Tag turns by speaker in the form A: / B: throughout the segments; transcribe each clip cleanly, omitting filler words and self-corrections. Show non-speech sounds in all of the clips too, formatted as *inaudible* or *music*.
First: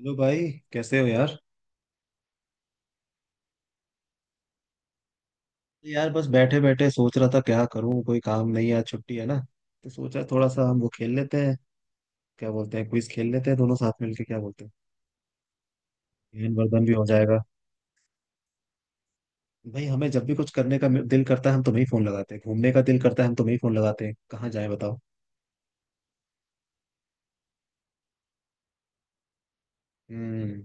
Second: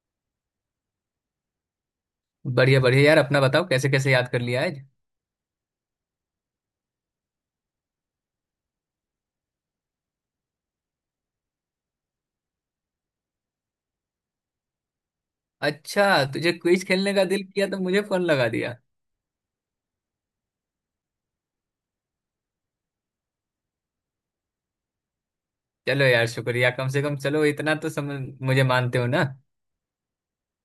A: Hello भाई। कैसे हो यार?
B: बढ़िया बढ़िया यार, अपना बताओ। कैसे कैसे याद कर लिया आज?
A: यार बस बैठे बैठे सोच रहा था क्या करूं, कोई काम नहीं है, आज छुट्टी है ना। तो सोचा थोड़ा सा हम वो खेल लेते हैं, क्या बोलते हैं, क्विज खेल लेते हैं दोनों साथ मिलके, क्या बोलते हैं।
B: अच्छा, तुझे
A: ज्ञान वर्धन
B: क्विज
A: भी हो
B: खेलने का
A: जाएगा।
B: दिल किया तो मुझे फोन लगा दिया।
A: भाई हमें जब भी कुछ करने का दिल करता है हम तुम्हें ही फोन लगाते हैं, घूमने का दिल करता है हम तुम्हें ही फोन लगाते हैं, कहाँ जाए बताओ।
B: चलो यार, शुक्रिया। कम से कम चलो इतना तो समझ, मुझे मानते हो ना।
A: हम्म।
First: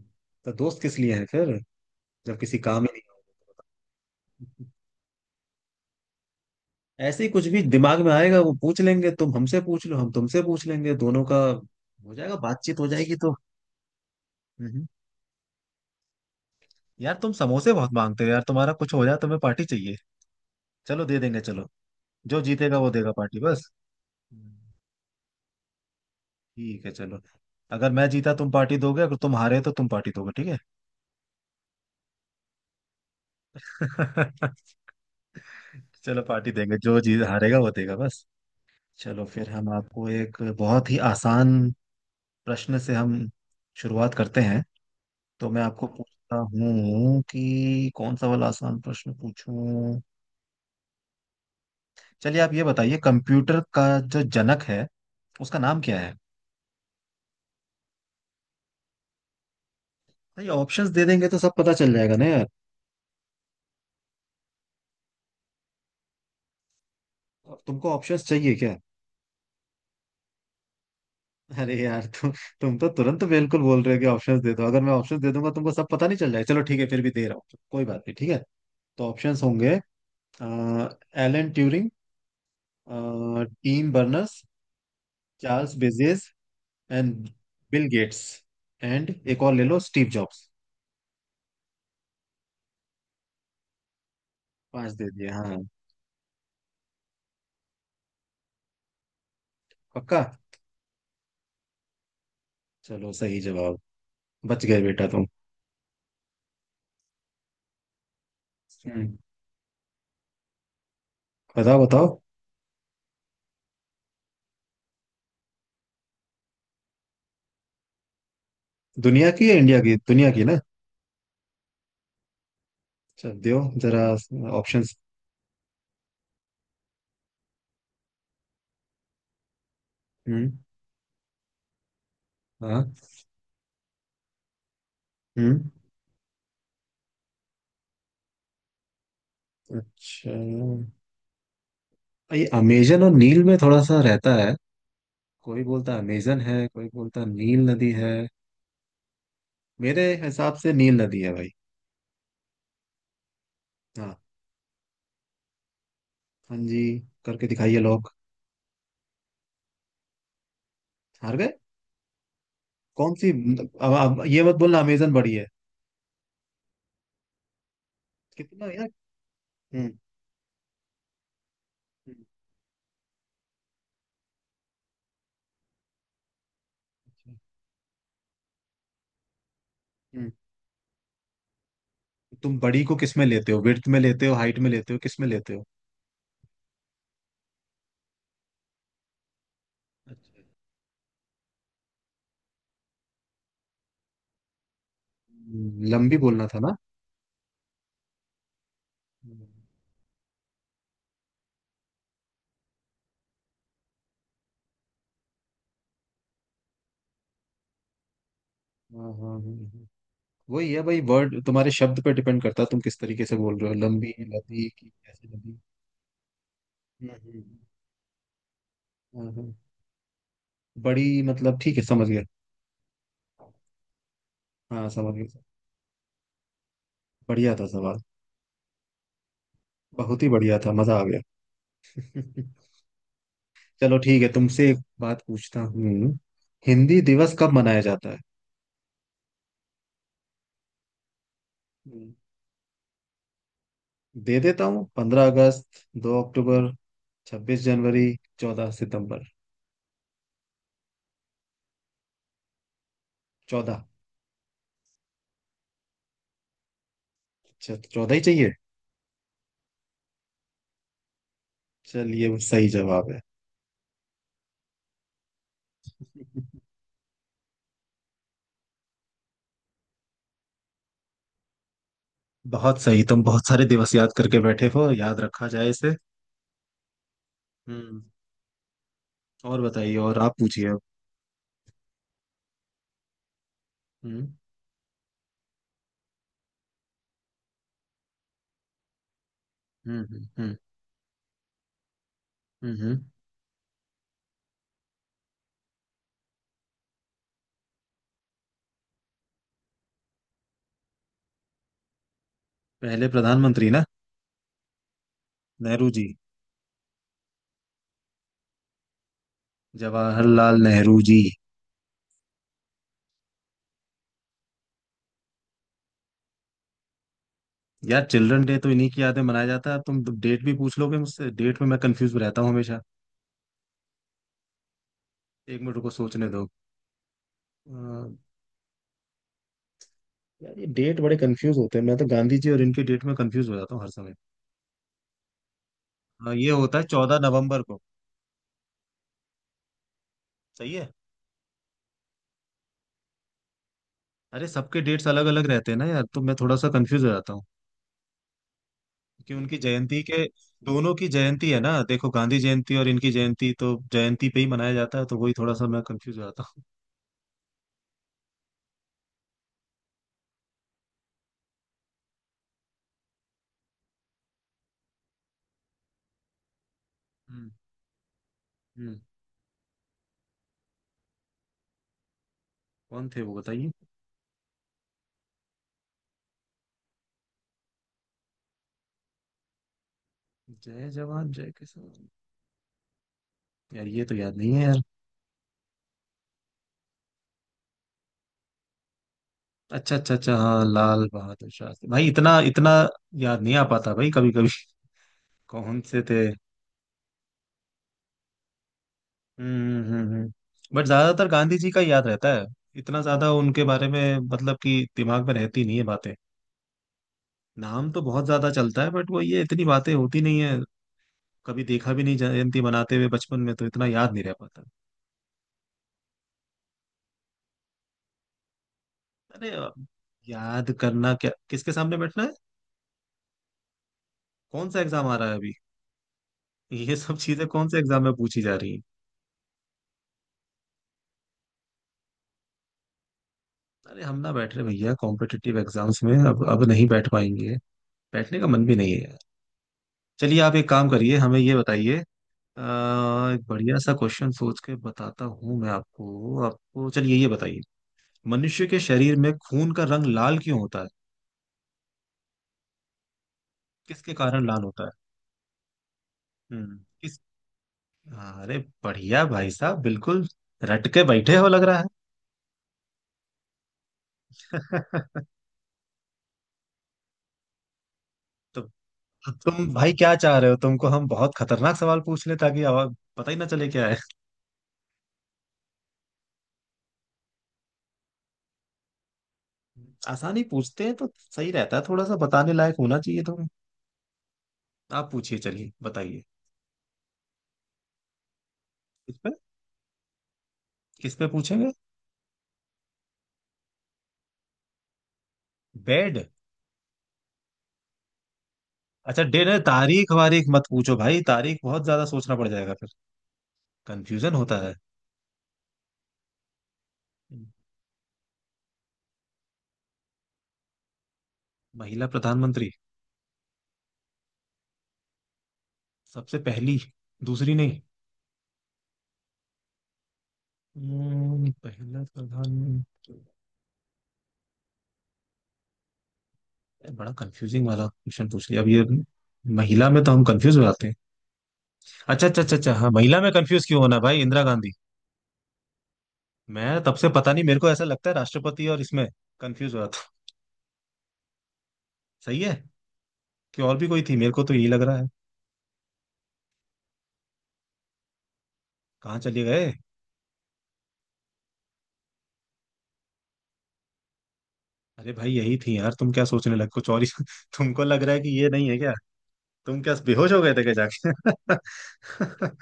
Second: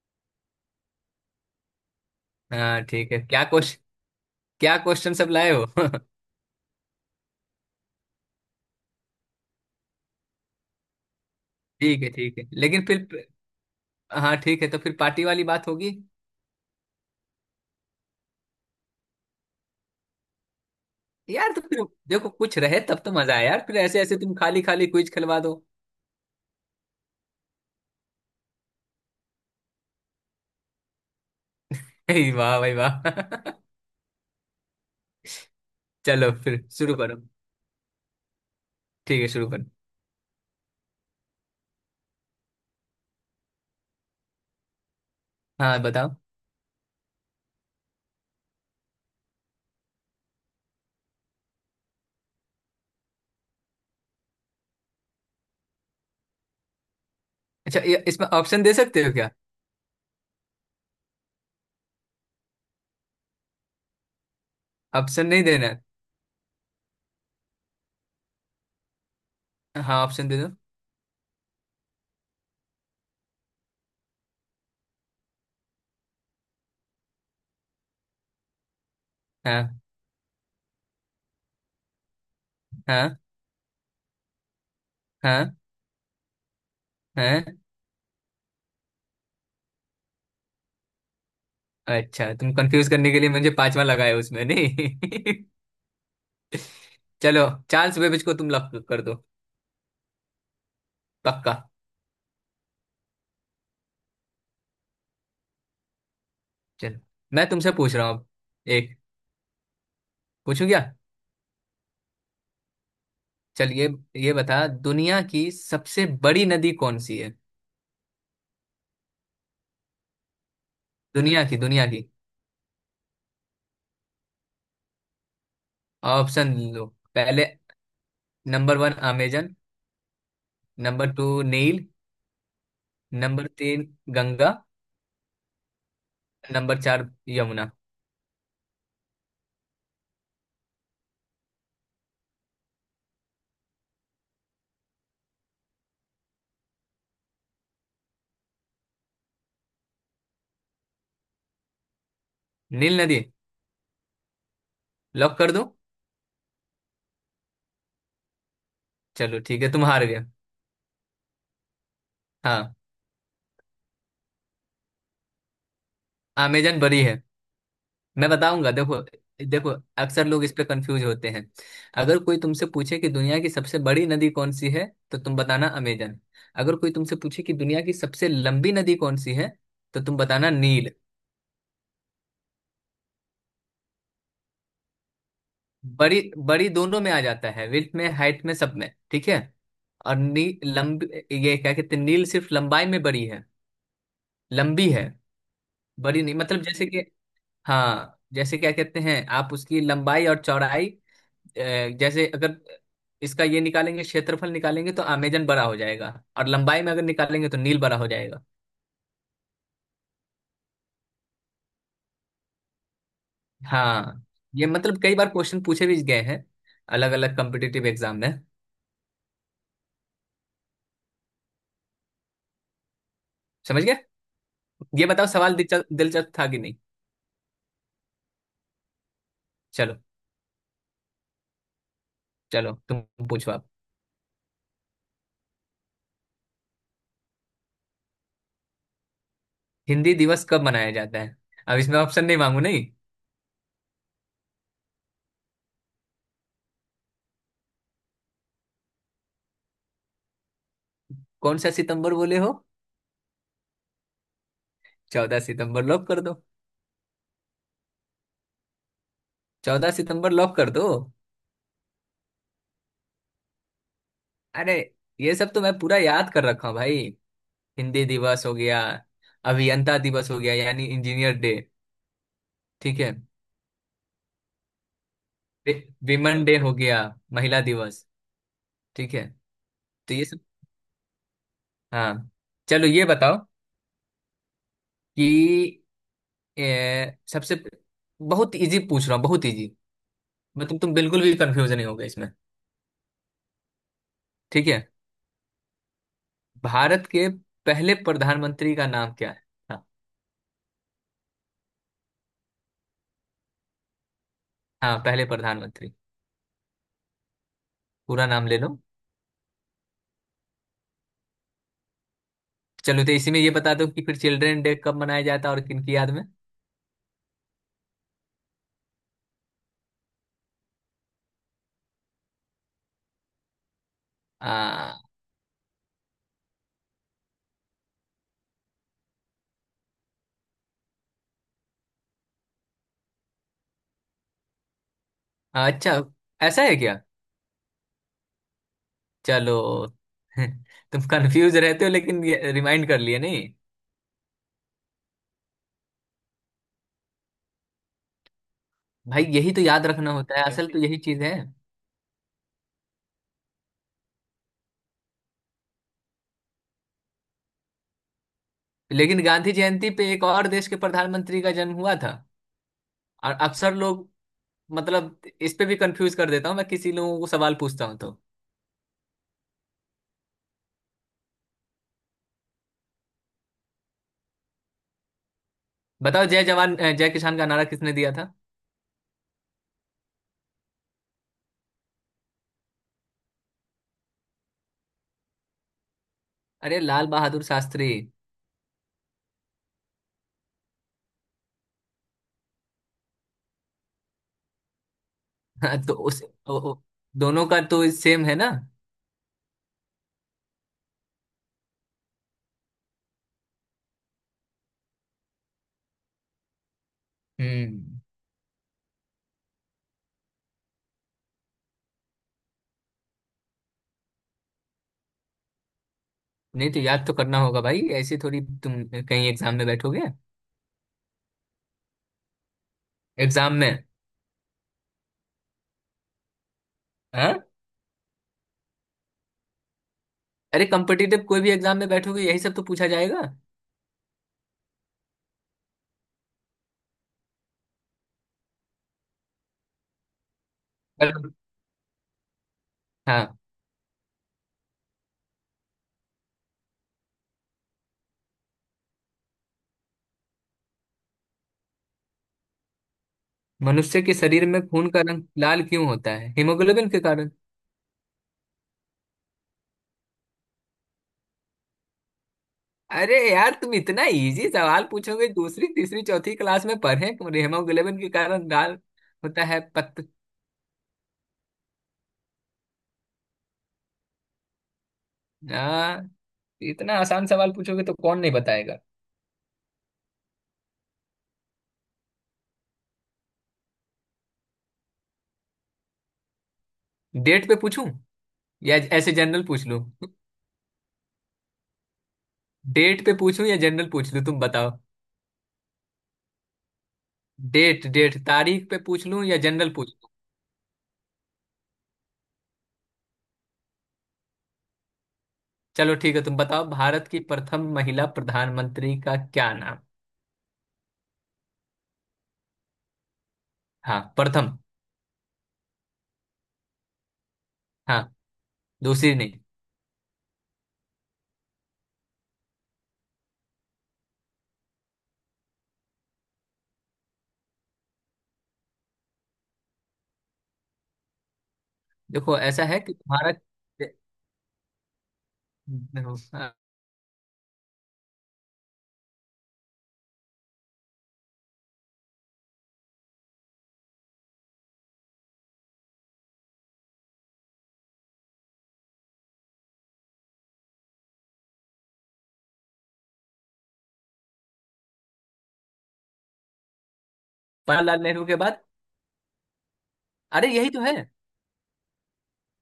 A: तो दोस्त किस लिए हैं फिर, जब किसी
B: हाँ
A: काम ही नहीं
B: ठीक है। क्या क्वेश्चन,
A: होगा।
B: क्या
A: *laughs*
B: क्वेश्चन सब लाए हो। *laughs*
A: ऐसे ही कुछ भी दिमाग में आएगा वो पूछ लेंगे, तुम हमसे पूछ लो हम तुमसे पूछ लेंगे, दोनों का
B: ठीक है
A: हो जाएगा,
B: ठीक है,
A: बातचीत
B: लेकिन
A: हो
B: फिर
A: जाएगी।
B: हाँ ठीक है तो
A: तो
B: फिर पार्टी वाली बात होगी।
A: यार तुम समोसे बहुत मांगते हो यार, तुम्हारा कुछ हो जाए तुम्हें पार्टी चाहिए। चलो दे देंगे
B: यार तो
A: चलो।
B: फिर देखो
A: जो
B: कुछ
A: जीतेगा
B: रहे
A: वो
B: तब तो
A: देगा
B: मजा
A: पार्टी
B: आया यार,
A: बस।
B: फिर ऐसे ऐसे तुम
A: हम्म।
B: खाली खाली क्विज खिलवा दो।
A: ठीक है चलो। अगर मैं जीता तुम पार्टी दोगे, अगर तुम हारे तो तुम पार्टी दोगे, ठीक है।
B: *laughs* हे वाह भाई वाह।
A: *laughs*
B: *laughs*
A: चलो
B: चलो
A: पार्टी
B: फिर
A: देंगे,
B: शुरू
A: जो जीत
B: करो।
A: हारेगा वो देगा बस।
B: ठीक
A: चलो
B: है शुरू
A: फिर
B: करो।
A: हम आपको एक बहुत ही आसान प्रश्न से हम शुरुआत करते हैं। तो मैं
B: हाँ
A: आपको
B: बताओ।
A: पूछता हूँ कि कौन सा वाला आसान प्रश्न पूछूं। चलिए आप ये बताइए, कंप्यूटर का जो जनक है उसका नाम क्या है?
B: अच्छा, ये इसमें ऑप्शन दे सकते हो क्या?
A: नहीं, ऑप्शंस दे देंगे तो सब पता चल जाएगा ना यार।
B: ऑप्शन नहीं देना है?
A: तुमको ऑप्शंस चाहिए क्या?
B: हाँ ऑप्शन दे दो।
A: अरे यार तुम तो तुरंत बिल्कुल बोल रहे हो कि ऑप्शंस दे दो, अगर मैं ऑप्शंस दे दूंगा तुमको सब पता नहीं चल जाएगा? चलो ठीक है फिर भी दे रहा हूँ, कोई बात नहीं, ठीक है। तो ऑप्शंस होंगे।
B: हाँ
A: एलन ट्यूरिंग।
B: हाँ
A: टीम बर्नर्स।
B: हाँ
A: चार्ल्स बेजेस। एंड
B: हाँ।
A: Bill Gates. एंड एक और ले लो, स्टीव जॉब्स।
B: अच्छा तुम कंफ्यूज करने के लिए मुझे पांचवा लगाया उसमें नहीं।
A: पांच दे दिए हाँ।
B: *laughs* चलो चार्ल्स बेबेज को तुम लॉक कर दो।
A: पक्का।
B: पक्का।
A: चलो सही जवाब। बच गए बेटा तुम।
B: चलो। मैं तुमसे पूछ रहा हूँ अब। एक
A: हम्म।
B: पूछूं क्या?
A: बताओ बताओ।
B: चल ये बता, दुनिया की सबसे बड़ी नदी कौन सी है?
A: दुनिया की या इंडिया की? दुनिया की ना।
B: दुनिया की दुनिया की।
A: अच्छा दियो जरा ऑप्शंस।
B: ऑप्शन लो। पहले नंबर वन अमेजन।
A: हम्म।
B: नंबर टू नील।
A: हाँ।
B: नंबर तीन गंगा।
A: हम्म।
B: नंबर चार यमुना।
A: अच्छा ये अमेजन और नील में थोड़ा सा रहता है, कोई बोलता अमेजन है कोई बोलता नील नदी है। मेरे हिसाब से नील नदी है भाई।
B: नील नदी
A: हाँ।
B: लॉक कर दो।
A: हाँ जी। करके दिखाइए लोग।
B: चलो ठीक है तुम हार गए।
A: हार गए।
B: हाँ।
A: कौन सी? अब ये मत बोलना अमेजन बड़ी है।
B: अमेजन बड़ी है। मैं
A: कितना
B: बताऊंगा
A: यार।
B: देखो। देखो,
A: हम्म।
B: अक्सर लोग इस पे कंफ्यूज होते हैं। अगर
A: हम्म।
B: कोई तुमसे पूछे कि दुनिया की सबसे बड़ी नदी कौन सी है, तो तुम बताना अमेजन। अगर कोई तुमसे पूछे कि दुनिया की सबसे लंबी नदी कौन सी है, तो तुम
A: हम्म।
B: बताना नील।
A: तुम बड़ी को किस में लेते हो? विड्थ में लेते हो, हाइट में लेते हो, किस में लेते हो?
B: बड़ी बड़ी दोनों में आ जाता है, विड्थ में हाइट में सब में, ठीक है। और
A: अच्छा।
B: नी लंबी ये क्या कहते हैं, नील सिर्फ लंबाई में बड़ी है, लंबी है।
A: लंबी
B: बड़ी नहीं,
A: बोलना था
B: मतलब
A: ना।
B: जैसे कि हाँ, जैसे क्या कहते हैं आप उसकी लंबाई और चौड़ाई। अ, जैसे अगर इसका ये निकालेंगे, क्षेत्रफल निकालेंगे तो अमेजन बड़ा हो जाएगा। और लंबाई में अगर निकालेंगे तो नील बड़ा हो जाएगा।
A: हाँ हाँ हाँ। वही है भाई, वर्ड तुम्हारे शब्द पर डिपेंड करता है, तुम किस तरीके से बोल रहे हो, लंबी
B: हाँ ये
A: लदी कि
B: मतलब कई
A: कैसे
B: बार
A: लदी।
B: क्वेश्चन पूछे भी गए हैं
A: हम्म।
B: अलग अलग
A: हम्म।
B: कॉम्पिटिटिव एग्जाम में।
A: हम्म। हम्म। बड़ी मतलब ठीक है, समझ गया।
B: समझ गए?
A: हाँ
B: ये
A: समझ
B: बताओ
A: गया।
B: सवाल दिलचस्प दिलचस्प था कि नहीं।
A: बढ़िया था सवाल।
B: चलो।
A: बहुत ही बढ़िया था, मजा आ गया।
B: चलो
A: *laughs*
B: तुम पूछो आप।
A: चलो ठीक है, तुमसे एक बात पूछता हूँ। हिंदी दिवस कब मनाया जाता है?
B: हिंदी दिवस कब मनाया जाता है? अब इसमें
A: हम्म।
B: ऑप्शन नहीं मांगू नहीं।
A: दे देता हूँ। 15 अगस्त। 2 अक्टूबर। 26 जनवरी। 14 सितंबर।
B: कौन सा सितंबर बोले हो?
A: चौदह।
B: चौदह सितंबर लॉक कर दो।
A: चौदह ही चाहिए।
B: चौदह सितंबर लॉक कर दो।
A: चलिए वो सही जवाब
B: अरे ये सब तो मैं पूरा याद
A: है।
B: कर रखा
A: *laughs*
B: हूँ भाई। हिंदी दिवस हो गया, अभियंता दिवस हो गया यानी इंजीनियर डे।
A: बहुत
B: ठीक
A: सही,
B: है।
A: तुम बहुत सारे दिवस याद करके बैठे हो, याद रखा जाए इसे।
B: विमेन डे हो गया, महिला
A: हम्म।
B: दिवस। ठीक है
A: और बताइए,
B: तो
A: और
B: ये
A: आप
B: सब।
A: पूछिए अब।
B: हाँ चलो ये बताओ
A: हम्म।
B: कि सबसे बहुत इजी पूछ रहा हूँ, बहुत इजी।
A: हम्म। हम्म। हम्म।
B: मैं तुम बिल्कुल भी कंफ्यूज नहीं होगे इसमें।
A: हम्म। हम्म।
B: ठीक है। भारत के पहले प्रधानमंत्री का नाम क्या है? हाँ।
A: पहले प्रधानमंत्री ना।
B: हाँ पहले
A: नेहरू
B: प्रधानमंत्री।
A: जी।
B: पूरा नाम ले लो।
A: जवाहरलाल नेहरू जी।
B: चलो तो इसी में ये बता दो कि फिर चिल्ड्रन डे कब मनाया जाता है और किन की याद में।
A: यार चिल्ड्रन डे तो इन्हीं की यादें मनाया जाता है, तुम डेट भी पूछ लोगे मुझसे, डेट में मैं कंफ्यूज रहता हूँ हमेशा।
B: आ,
A: एक मिनट को सोचने दो। अ, यार ये डेट बड़े कंफ्यूज होते हैं, मैं तो गांधी जी और इनके डेट में कंफ्यूज हो जाता हूँ हर समय।
B: अच्छा
A: हाँ, ये
B: ऐसा है
A: होता है
B: क्या।
A: 14 नवंबर को।
B: चलो। *laughs*
A: सही है।
B: तुम कंफ्यूज रहते हो लेकिन रिमाइंड कर लिए नहीं।
A: अरे सबके डेट्स अलग अलग रहते हैं ना यार, तो मैं थोड़ा सा कंफ्यूज हो जाता हूँ।
B: भाई
A: कि
B: यही
A: उनकी
B: तो याद
A: जयंती
B: रखना
A: के,
B: होता है, असल तो
A: दोनों
B: यही
A: की
B: चीज है।
A: जयंती है ना देखो, गांधी जयंती और इनकी जयंती, तो जयंती पे ही मनाया जाता है, तो वही थोड़ा सा मैं कंफ्यूज हो जाता हूँ।
B: लेकिन गांधी जयंती पे एक और देश के प्रधानमंत्री का जन्म हुआ था। और अक्सर लोग मतलब इस पे भी कंफ्यूज कर देता हूँ मैं, किसी लोगों को
A: हम्म।
B: सवाल पूछता हूँ तो
A: हम्म। कौन थे वो बताइए।
B: बताओ जय जवान जय किसान का नारा किसने दिया था?
A: जय जवान जय किसान। यार ये तो याद नहीं है यार।
B: अरे लाल बहादुर शास्त्री।
A: अच्छा अच्छा अच्छा हाँ लाल बहादुर शास्त्री भाई, इतना इतना याद नहीं आ पाता भाई कभी कभी। *laughs* कौन
B: *laughs* तो
A: से थे?
B: उस ओ, ओ, दोनों का तो सेम है ना।
A: हम्म। हम्म। हम्म। हम्म। बट ज्यादातर गांधी जी का याद रहता है, इतना ज्यादा उनके बारे में मतलब कि दिमाग में रहती नहीं है बातें। नाम
B: हम्म।
A: तो बहुत ज्यादा चलता है बट वो ये इतनी बातें होती नहीं है, कभी देखा भी नहीं जयंती मनाते हुए बचपन में तो इतना याद नहीं रह पाता।
B: नहीं तो याद तो करना होगा भाई, ऐसे थोड़ी तुम कहीं
A: अरे
B: एग्जाम में
A: अब
B: बैठोगे।
A: याद करना क्या, किसके सामने बैठना है?
B: एग्जाम में।
A: कौन सा एग्जाम आ रहा है अभी? ये सब
B: हाँ?
A: चीजें कौन से एग्जाम में पूछी जा रही है?
B: अरे कॉम्पिटिटिव कोई भी एग्जाम में बैठोगे यही सब तो पूछा जाएगा।
A: अरे हम ना बैठ रहे भैया कॉम्पिटिटिव एग्जाम्स में, अब नहीं बैठ पाएंगे, बैठने का मन भी नहीं है यार। चलिए आप एक काम करिए,
B: पर
A: हमें ये बताइए।
B: हाँ
A: एक बढ़िया सा क्वेश्चन सोच के बताता हूँ मैं आपको, आपको चलिए ये बताइए। मनुष्य के शरीर में खून का रंग लाल क्यों होता है?
B: मनुष्य
A: किसके
B: के
A: कारण
B: शरीर में
A: लाल होता
B: खून
A: है?
B: का रंग लाल क्यों होता है?
A: हम्म।
B: हीमोग्लोबिन के कारण।
A: अरे बढ़िया भाई साहब, बिल्कुल रट के बैठे हो लग रहा
B: अरे यार तुम इतना इजी सवाल
A: है। *laughs*
B: पूछोगे, दूसरी तीसरी चौथी क्लास में पढ़े। हीमोग्लोबिन के कारण
A: तो
B: लाल होता है
A: तुम भाई
B: पत्त
A: क्या चाह रहे हो, तुमको हम बहुत खतरनाक सवाल पूछ ले ताकि आवाज पता ही ना चले क्या है?
B: हाँ इतना आसान सवाल पूछोगे तो कौन नहीं बताएगा।
A: *laughs* आसानी पूछते हैं तो सही रहता है, थोड़ा सा बताने लायक होना चाहिए तुम। आप पूछिए, चलिए बताइए।
B: डेट पे पूछूं या ऐसे
A: किस पे?
B: जनरल पूछ लूं?
A: किस पे पूछेंगे?
B: डेट पे पूछूं या जनरल पूछ लूं तुम बताओ।
A: बेड।
B: डेट डेट तारीख पे पूछ
A: अच्छा
B: लूं या
A: डिनर
B: जनरल पूछ।
A: तारीख वारीख मत पूछो भाई, तारीख बहुत ज्यादा सोचना पड़ जाएगा फिर, कंफ्यूजन होता है।
B: चलो ठीक है तुम बताओ भारत की प्रथम महिला प्रधानमंत्री का क्या नाम।
A: महिला प्रधानमंत्री।
B: हाँ प्रथम।
A: सबसे पहली। दूसरी नहीं।
B: हाँ दूसरी नहीं।
A: पहला प्रधानमंत्री। बड़ा कंफ्यूजिंग वाला क्वेश्चन पूछ लिया अब ये। महिला में तो हम कंफ्यूज हो जाते हैं। अच्छा
B: देखो
A: अच्छा अच्छा
B: ऐसा
A: अच्छा
B: है
A: हाँ,
B: कि
A: महिला में
B: तुम्हारा
A: कंफ्यूज क्यों होना, भाई इंदिरा गांधी।
B: हाँ,
A: मैं तब से पता नहीं, मेरे को ऐसा लगता है राष्ट्रपति और इसमें कंफ्यूज हो रहा था। सही है। कि और भी कोई थी, मेरे को तो यही लग रहा है, कहाँ चले गए। अरे भाई यही थी यार, तुम क्या सोचने लगे कुछ और ही। *laughs* तुमको
B: जवाहरलाल
A: लग रहा है
B: नेहरू
A: कि
B: के
A: ये
B: बाद
A: नहीं है क्या? तुम क्या बेहोश हो
B: अरे
A: गए थे
B: यही
A: क्या
B: तो है।
A: जाके?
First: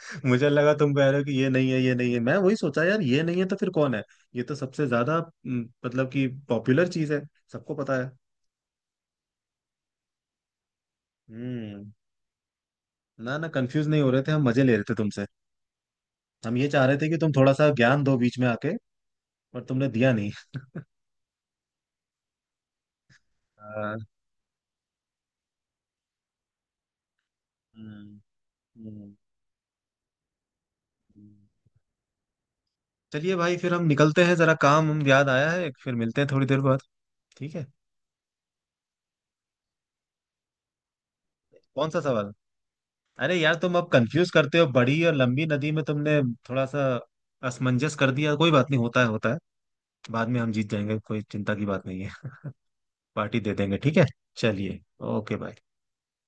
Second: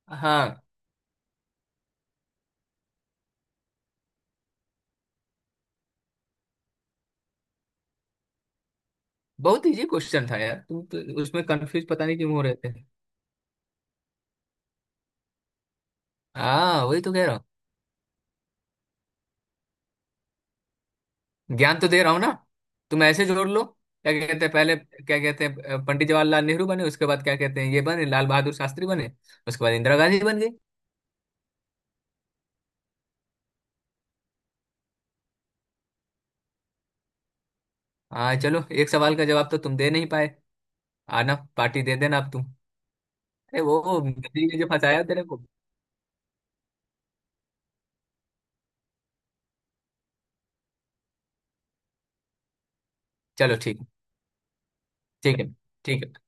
A: *laughs* मुझे
B: हाँ।
A: लगा तुम कह रहे हो कि ये नहीं है ये नहीं है, मैं वही सोचा यार ये नहीं है तो फिर कौन है। ये तो सबसे ज्यादा मतलब कि पॉपुलर चीज है, सबको पता है।
B: बहुत इजी क्वेश्चन था यार, तुम तो उसमें कंफ्यूज
A: हम्म।
B: पता नहीं क्यों हो रहे थे।
A: ना ना कंफ्यूज नहीं हो रहे थे, हम मजे ले रहे थे तुमसे। हम ये
B: हाँ
A: चाह रहे
B: वही
A: थे
B: तो
A: कि
B: कह
A: तुम
B: रहा
A: थोड़ा सा ज्ञान दो बीच में आके, पर तुमने दिया नहीं।
B: हूँ। ज्ञान तो दे रहा हूँ ना। तुम ऐसे जोड़ लो,
A: हाँ।
B: क्या कहते हैं, पहले क्या कहते हैं पंडित जवाहरलाल नेहरू बने, उसके बाद क्या कहते हैं ये बने
A: हम्म।
B: लाल बहादुर शास्त्री बने,
A: हम्म।
B: उसके बाद इंदिरा गांधी बन गई।
A: हम्म। चलिए भाई फिर हम निकलते हैं जरा, काम हम याद आया है, फिर मिलते हैं थोड़ी देर बाद, ठीक है।
B: हाँ चलो एक सवाल का जवाब तो तुम दे नहीं पाए, आना पार्टी
A: कौन
B: दे
A: सा
B: देना
A: सवाल?
B: अब तुम।
A: अरे यार
B: अरे वो
A: तुम अब कंफ्यूज
B: गधे
A: करते
B: ने
A: हो
B: जो
A: बड़ी
B: फंसाया
A: और
B: तेरे को।
A: लंबी नदी में, तुमने थोड़ा सा असमंजस कर दिया, कोई बात नहीं, होता है होता है, बाद में हम जीत जाएंगे, कोई चिंता की बात नहीं है, पार्टी दे
B: चलो
A: देंगे
B: ठीक
A: ठीक है। चलिए। ओके
B: ठीक है।
A: बाय।
B: ठीक है।